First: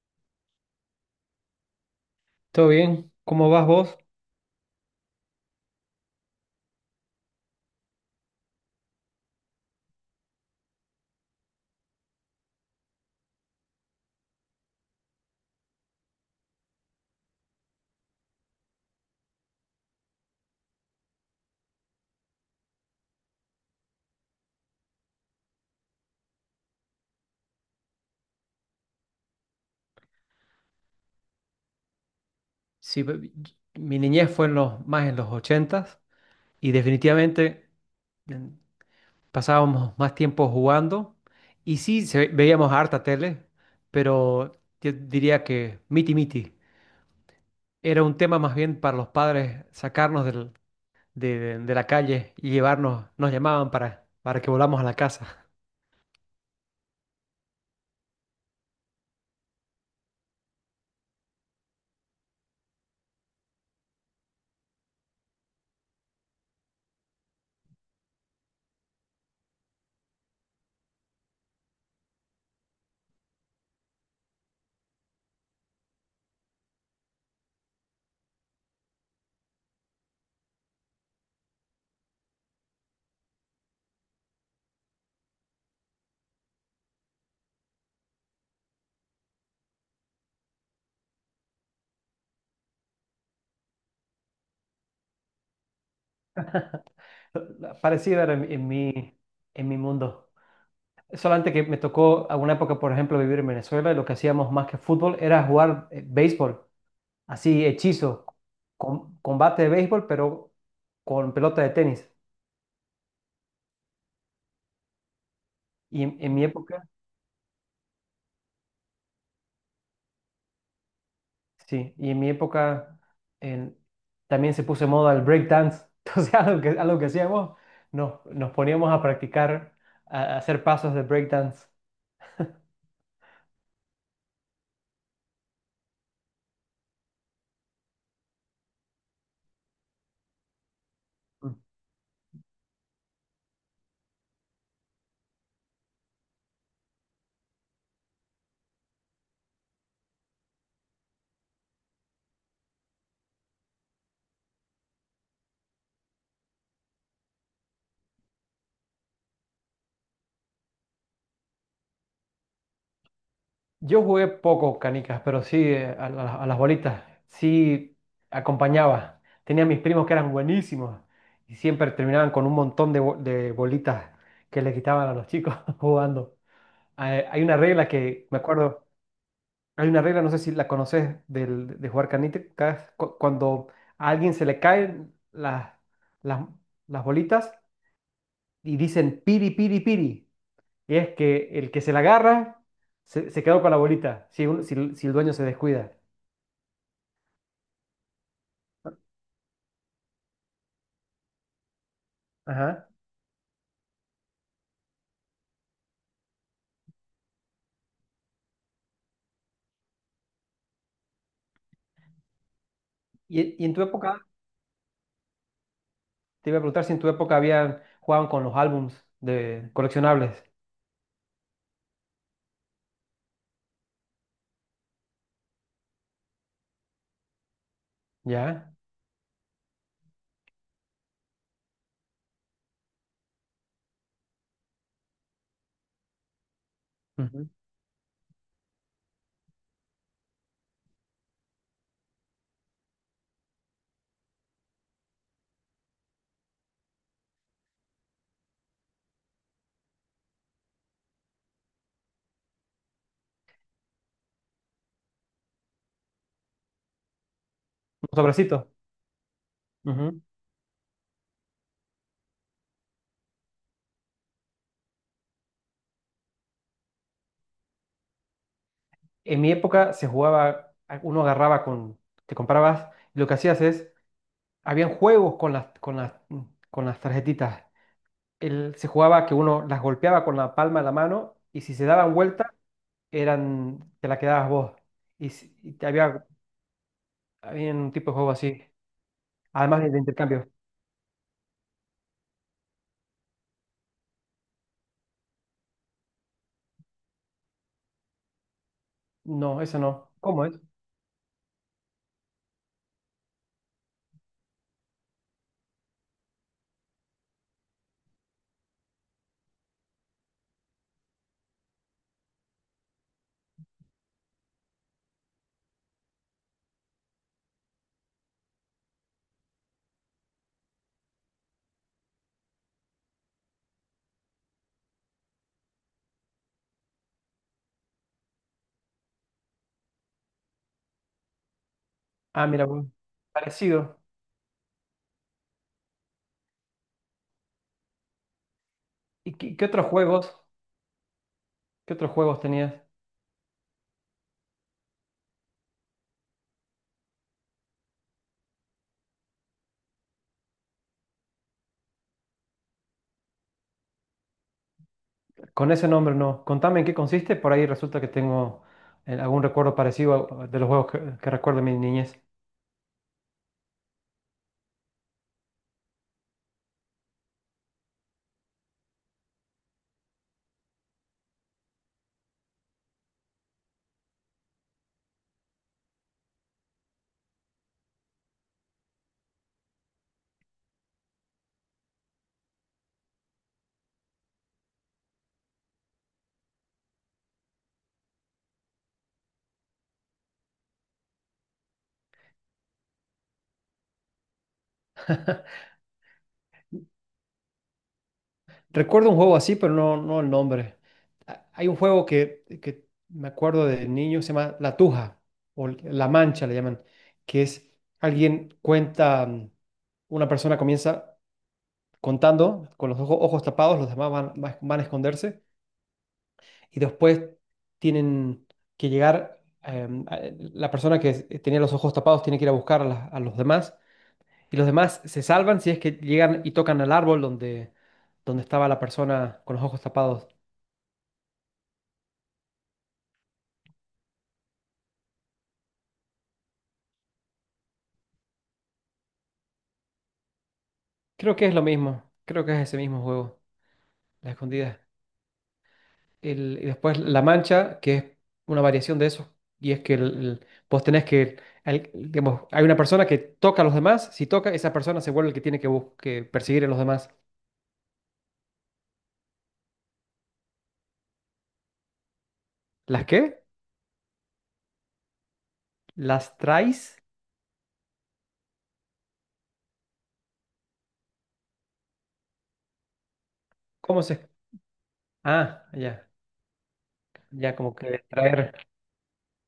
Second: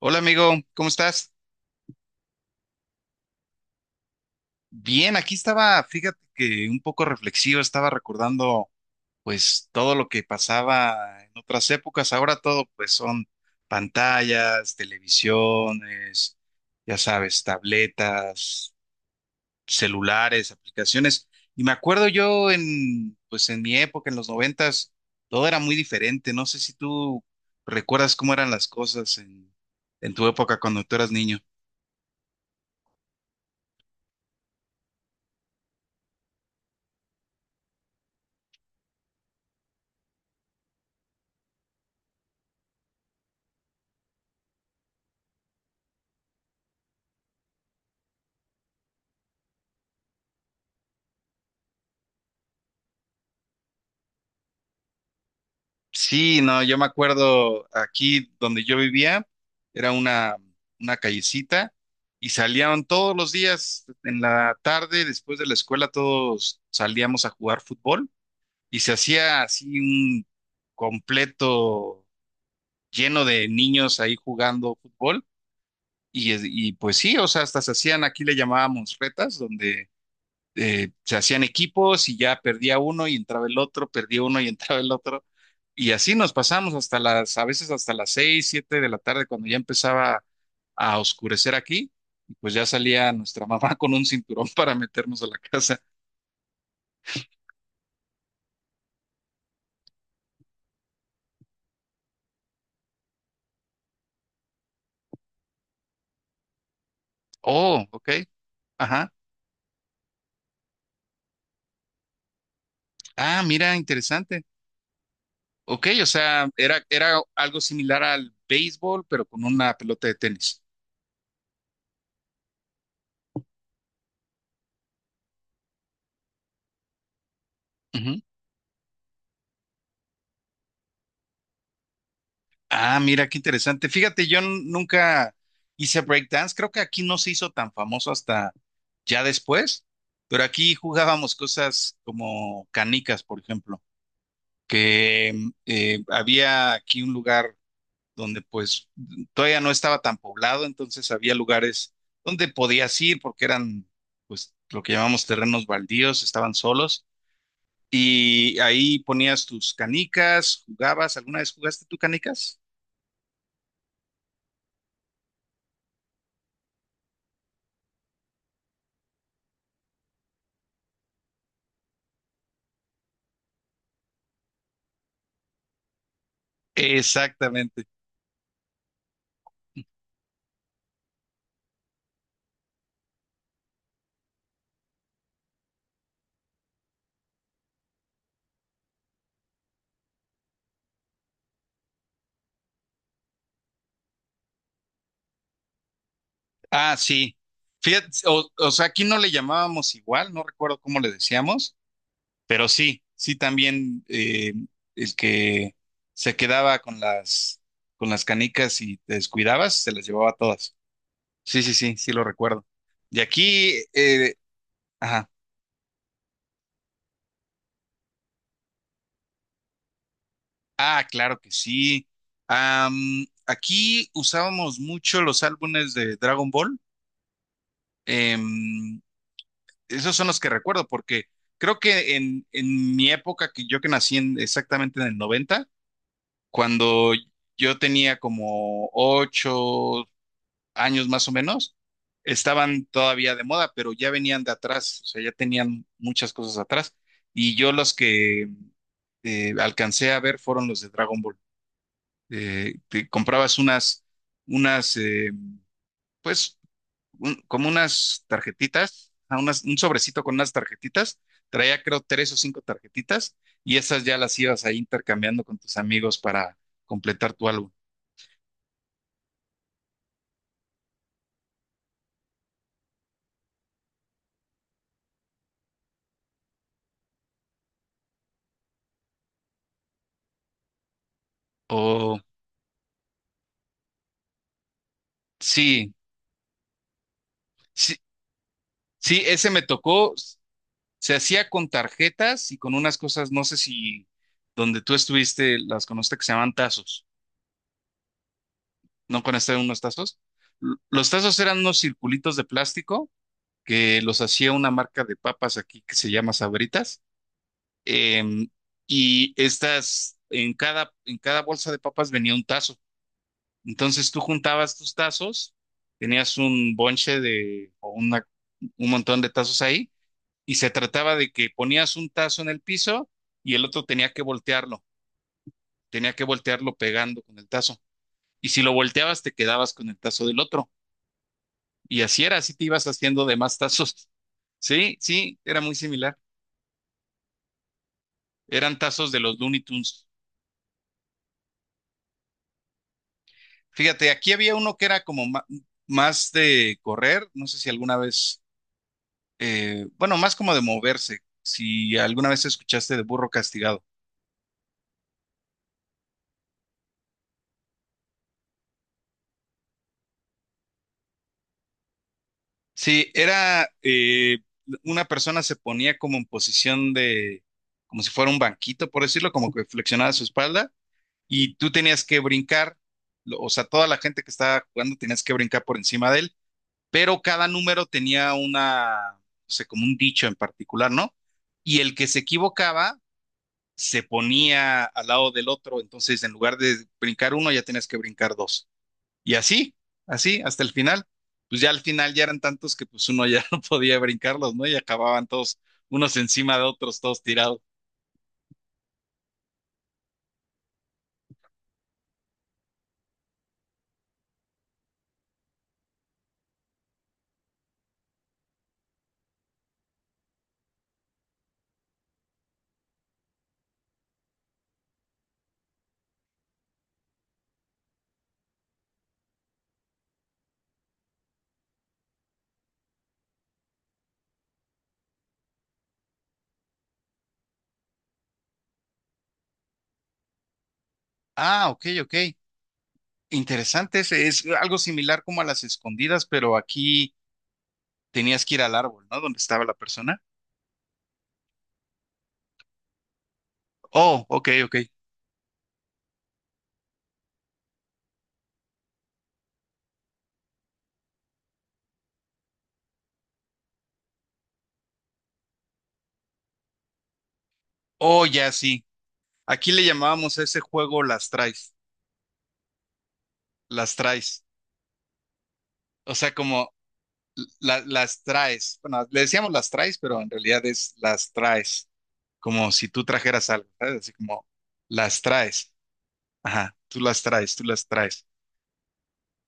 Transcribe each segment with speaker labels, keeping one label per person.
Speaker 1: Hola amigo, ¿cómo estás?
Speaker 2: ¿Todo bien? ¿Cómo vas vos?
Speaker 1: Bien, aquí estaba, fíjate que un poco reflexivo, estaba recordando pues todo lo que pasaba en otras épocas, ahora todo pues son pantallas, televisiones, ya sabes, tabletas, celulares, aplicaciones. Y me acuerdo yo en pues en mi época, en los 90, todo era muy diferente. No sé si tú recuerdas cómo eran las cosas en tu época cuando tú eras niño.
Speaker 2: Sí, mi niñez fue en más en los ochentas y definitivamente en- pasábamos más tiempo jugando y sí, veíamos harta tele, pero yo diría que miti miti. Era un tema más bien para los padres sacarnos de la calle y llevarnos, nos llamaban para que volamos a la casa.
Speaker 1: Sí, no, yo me acuerdo aquí donde yo vivía, era una callecita y salían todos los días en la tarde, después de la escuela, todos salíamos a jugar fútbol y se hacía así un completo lleno de niños ahí jugando fútbol y, y pues sí, o sea, hasta se hacían, aquí le llamábamos retas, donde se hacían equipos y ya perdía uno y entraba el otro, perdía uno y entraba el otro. Y así nos pasamos a veces hasta las 6, 7 de la tarde cuando ya empezaba a oscurecer aquí. Y pues ya salía nuestra mamá con un cinturón para meternos a la casa.
Speaker 2: Parecida era en mi mundo. Solamente que me tocó alguna época, por ejemplo, vivir en Venezuela y lo que hacíamos más que fútbol era jugar béisbol, así
Speaker 1: Oh, ok,
Speaker 2: hechizo,
Speaker 1: ajá.
Speaker 2: combate de béisbol, pero con pelota de tenis.
Speaker 1: Ah, mira, interesante. Ok,
Speaker 2: Y
Speaker 1: o
Speaker 2: en mi
Speaker 1: sea, era,
Speaker 2: época,
Speaker 1: era algo similar al béisbol, pero con una pelota de tenis.
Speaker 2: sí, y en mi época en- también se puso de moda el break dance. Entonces, algo que hacíamos,
Speaker 1: Ujú.
Speaker 2: nos poníamos a practicar, a hacer pasos de break dance.
Speaker 1: Ah, mira, qué interesante. Fíjate, yo nunca hice breakdance. Creo que aquí no se hizo tan famoso hasta ya después, pero aquí jugábamos cosas como canicas, por ejemplo, que había aquí un lugar donde pues todavía no estaba tan poblado, entonces había lugares donde podías ir porque eran pues lo que llamamos terrenos baldíos, estaban solos y ahí ponías tus canicas, jugabas. ¿Alguna vez jugaste tú canicas?
Speaker 2: Yo jugué poco canicas, pero sí a las bolitas. Sí acompañaba. Tenía mis primos que eran buenísimos y siempre terminaban con un montón de de bolitas que le quitaban a los chicos jugando. Hay una
Speaker 1: Exactamente.
Speaker 2: regla que me acuerdo, hay una regla, no sé si la conoces, de jugar canicas. Cuando a alguien se le caen las, las bolitas y dicen piri, piri, piri. Y es que el que se la agarra se quedó con la bolita, si el dueño se descuida.
Speaker 1: Ah, sí. Fíjate, o sea, aquí no le llamábamos igual, no recuerdo cómo le decíamos, pero
Speaker 2: Ajá.
Speaker 1: sí, sí también el que se quedaba con las, canicas y te descuidabas, se las llevaba todas. Sí, sí, sí, sí lo recuerdo. Y
Speaker 2: Y en
Speaker 1: aquí,
Speaker 2: tu época,
Speaker 1: ajá,
Speaker 2: te iba a preguntar si en tu época habían jugaban con los álbums de coleccionables,
Speaker 1: ah, claro que sí. Aquí usábamos mucho los álbumes de Dragon Ball.
Speaker 2: ¿ya?
Speaker 1: Em, Esos son los que recuerdo, porque creo que en mi época, que yo que nací exactamente en el 90, cuando
Speaker 2: Ujú. Un
Speaker 1: yo tenía como 8 años más o menos, estaban todavía de moda, pero ya venían de atrás, o sea, ya tenían muchas cosas atrás. Y yo los que alcancé a ver fueron los de Dragon Ball. Te comprabas unas, pues como unas
Speaker 2: sobrecito.
Speaker 1: tarjetitas, un
Speaker 2: Ujú.
Speaker 1: sobrecito con unas tarjetitas, traía creo tres o cinco tarjetitas y esas ya las ibas ahí intercambiando con tus amigos para completar tu álbum.
Speaker 2: En mi época se jugaba, uno agarraba con, te comprabas, y lo que hacías es, habían juegos con las tarjetitas. Se jugaba que uno las golpeaba con la palma de la mano y si se daban
Speaker 1: Oh,
Speaker 2: vuelta, eran, te la quedabas vos. Y, y te
Speaker 1: sí,
Speaker 2: había. Había un
Speaker 1: sí,
Speaker 2: tipo de juego así.
Speaker 1: sí, ese me
Speaker 2: Además de
Speaker 1: tocó,
Speaker 2: intercambio.
Speaker 1: se hacía con tarjetas y con unas cosas, no sé si donde tú estuviste las conociste que se llaman tazos, ¿no conociste
Speaker 2: No, eso
Speaker 1: unos
Speaker 2: no.
Speaker 1: tazos?
Speaker 2: ¿Cómo es?
Speaker 1: Los tazos eran unos circulitos de plástico que los hacía una marca de papas aquí que se llama Sabritas, eh, y estas, en cada, bolsa de papas venía un tazo. Entonces tú juntabas tus tazos, tenías un bonche de, o una, un montón de tazos ahí, y se trataba de que ponías un tazo en el piso y el otro tenía que voltearlo pegando con el tazo. Y si lo volteabas, te quedabas con el tazo del otro. Y así era,
Speaker 2: Ah,
Speaker 1: así te
Speaker 2: mira,
Speaker 1: ibas
Speaker 2: pues,
Speaker 1: haciendo de más
Speaker 2: parecido.
Speaker 1: tazos. Sí, sí, era muy similar. Eran tazos de
Speaker 2: ¿Y
Speaker 1: los
Speaker 2: qué,
Speaker 1: Looney
Speaker 2: qué otros
Speaker 1: Tunes.
Speaker 2: juegos? ¿Qué otros juegos tenías?
Speaker 1: Fíjate, aquí había uno que era como más de correr, no sé si alguna vez, bueno, más como de moverse, si alguna vez escuchaste de burro castigado.
Speaker 2: Con ese nombre no. Contame en qué consiste. Por ahí resulta que tengo algún recuerdo parecido de los juegos que recuerdo de mi niñez.
Speaker 1: Sí, era una persona se ponía como en posición de, como si fuera un banquito, por decirlo, como que flexionaba su espalda y tú tenías que brincar, o sea, toda la gente que estaba jugando tenías que brincar por encima de él, pero cada número tenía una, o sea, como un dicho en particular, ¿no? Y el que se equivocaba se ponía al lado del otro, entonces en lugar de brincar uno, ya tenías que brincar dos. Y así, así, hasta el final. Pues ya al final ya eran tantos que pues uno ya no podía brincarlos, ¿no? Y acababan todos unos encima de otros, todos tirados.
Speaker 2: Recuerdo un juego así, pero no, no el nombre. Hay un juego que me acuerdo de niño, se llama La Tuja, o La Mancha le llaman, que es alguien cuenta, una persona comienza contando con los ojos tapados, los demás van a esconderse y después tienen que llegar, la persona que tenía los ojos tapados tiene que ir a buscar a los demás y los demás se salvan si es que llegan y tocan al árbol donde estaba la persona con los ojos tapados.
Speaker 1: Ah, ok, ok. Interesante, es algo similar como a las escondidas, pero aquí tenías que ir al árbol, ¿no? Donde estaba la persona.
Speaker 2: Creo que es lo mismo, creo que es ese mismo juego,
Speaker 1: Oh,
Speaker 2: la
Speaker 1: ok, ok.
Speaker 2: escondida. Y después la mancha, que es una variación de eso, y es que vos tenés que, digamos, hay una persona que toca a los demás, si toca, esa persona se vuelve el que tiene que, que perseguir a los demás.
Speaker 1: Oh, ya sí. Aquí le llamábamos a ese juego las traes,
Speaker 2: ¿Las qué?
Speaker 1: las traes. O sea,
Speaker 2: ¿Las
Speaker 1: como
Speaker 2: traes?
Speaker 1: las traes. Bueno, le decíamos las traes, pero en realidad es las traes, como si tú trajeras algo, ¿sabes?
Speaker 2: ¿Cómo
Speaker 1: Así
Speaker 2: se?
Speaker 1: como las
Speaker 2: Ah,
Speaker 1: traes.
Speaker 2: ya,
Speaker 1: Ajá, tú las traes,
Speaker 2: ya
Speaker 1: tú
Speaker 2: como
Speaker 1: las
Speaker 2: que
Speaker 1: traes.
Speaker 2: traer,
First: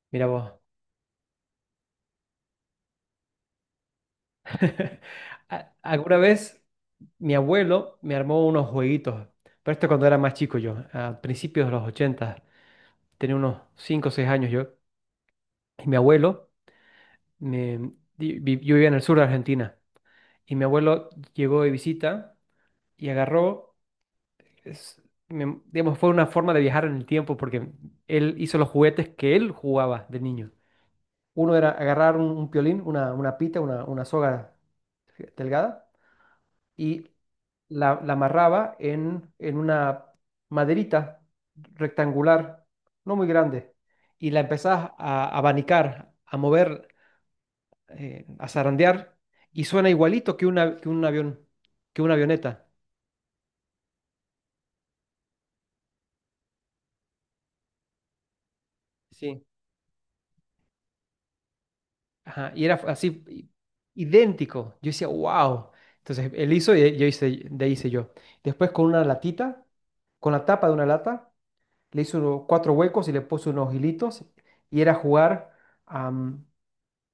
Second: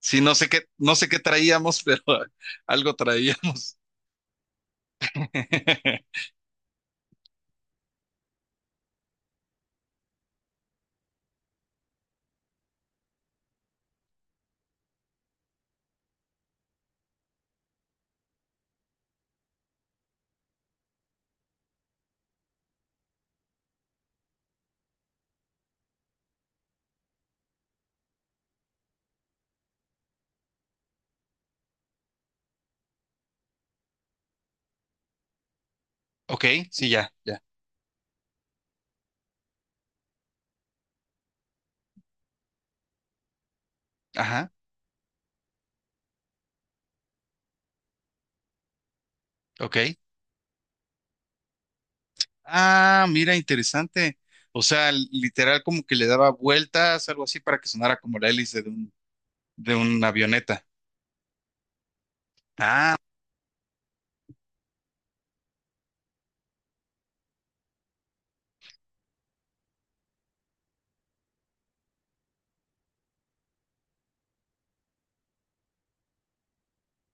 Speaker 1: Sí,
Speaker 2: mira
Speaker 1: no sé
Speaker 2: vos.
Speaker 1: qué, no sé qué traíamos, pero algo traíamos.
Speaker 2: Alguna vez mi abuelo me armó unos jueguitos, pero esto cuando era más chico yo, a principios de los 80, tenía unos 5 o 6 años yo, y mi abuelo, yo vivía en el sur de Argentina y mi abuelo llegó de visita y agarró, es- digamos, fue una forma de viajar en el tiempo porque él hizo los juguetes que él jugaba de niño. Uno era agarrar un piolín, una pita, una soga delgada
Speaker 1: Ok, sí,
Speaker 2: y
Speaker 1: ya, ya.
Speaker 2: la amarraba en una maderita rectangular, no muy grande, y la
Speaker 1: Ajá,
Speaker 2: empezás a abanicar, a mover a zarandear y
Speaker 1: ok.
Speaker 2: suena igualito que un avión, que una avioneta.
Speaker 1: Ah, mira, interesante. O sea, literal como que le daba vueltas, algo así, para que sonara como la hélice de un,
Speaker 2: Sí.
Speaker 1: de una avioneta.
Speaker 2: Ajá, y era
Speaker 1: Ah,
Speaker 2: así, idéntico. Yo decía, wow. Entonces él hizo y yo hice, de ahí hice yo. Después con una latita, con la tapa de una lata, le hizo cuatro huecos y le puso unos hilitos y era jugar.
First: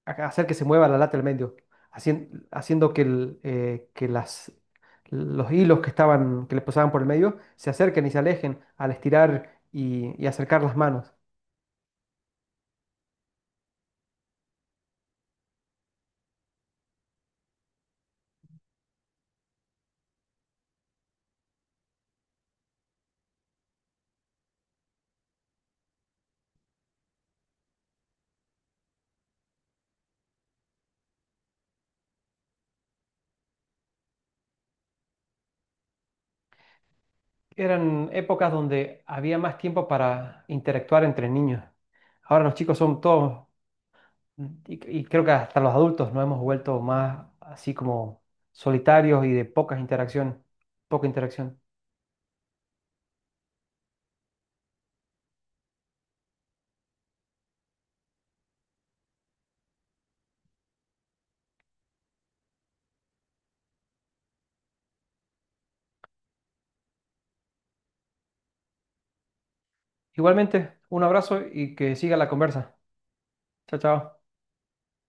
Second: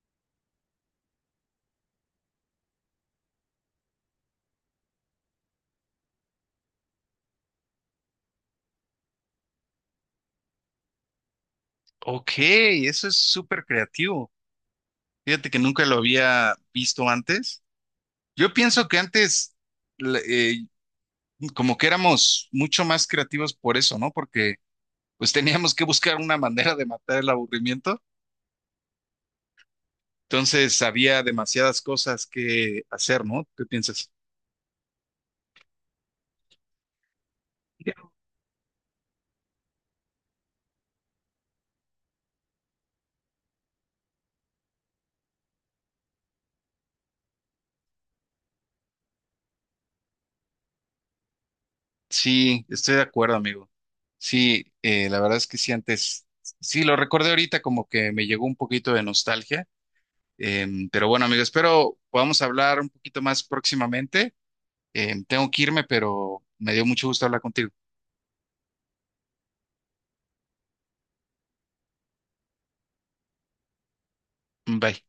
Speaker 2: Hacer que se mueva la lata al medio, haciendo que, el, que las, los hilos que estaban, que le pasaban por el medio se acerquen y se alejen al estirar y acercar las manos.
Speaker 1: ok, eso es súper creativo. Fíjate que nunca lo había visto antes. Yo pienso que antes le- eh, como que éramos mucho más creativos por eso, ¿no? Porque pues teníamos que buscar una manera de matar el aburrimiento. Entonces había demasiadas cosas que hacer, ¿no? ¿Qué piensas?
Speaker 2: Eran épocas donde había más tiempo para interactuar entre niños. Ahora los chicos son todos, y creo que hasta los adultos nos hemos vuelto más así como solitarios y de pocas interacciones, poca interacción.
Speaker 1: Sí, estoy de acuerdo, amigo. Sí, la verdad es que sí, antes, sí, lo recordé ahorita como que me llegó un poquito de nostalgia. Pero bueno, amigo, espero podamos hablar un poquito más próximamente. Tengo que irme, pero me dio mucho gusto hablar contigo.
Speaker 2: Igualmente, un abrazo y que siga la conversa. Chao, chao.
Speaker 1: Bye.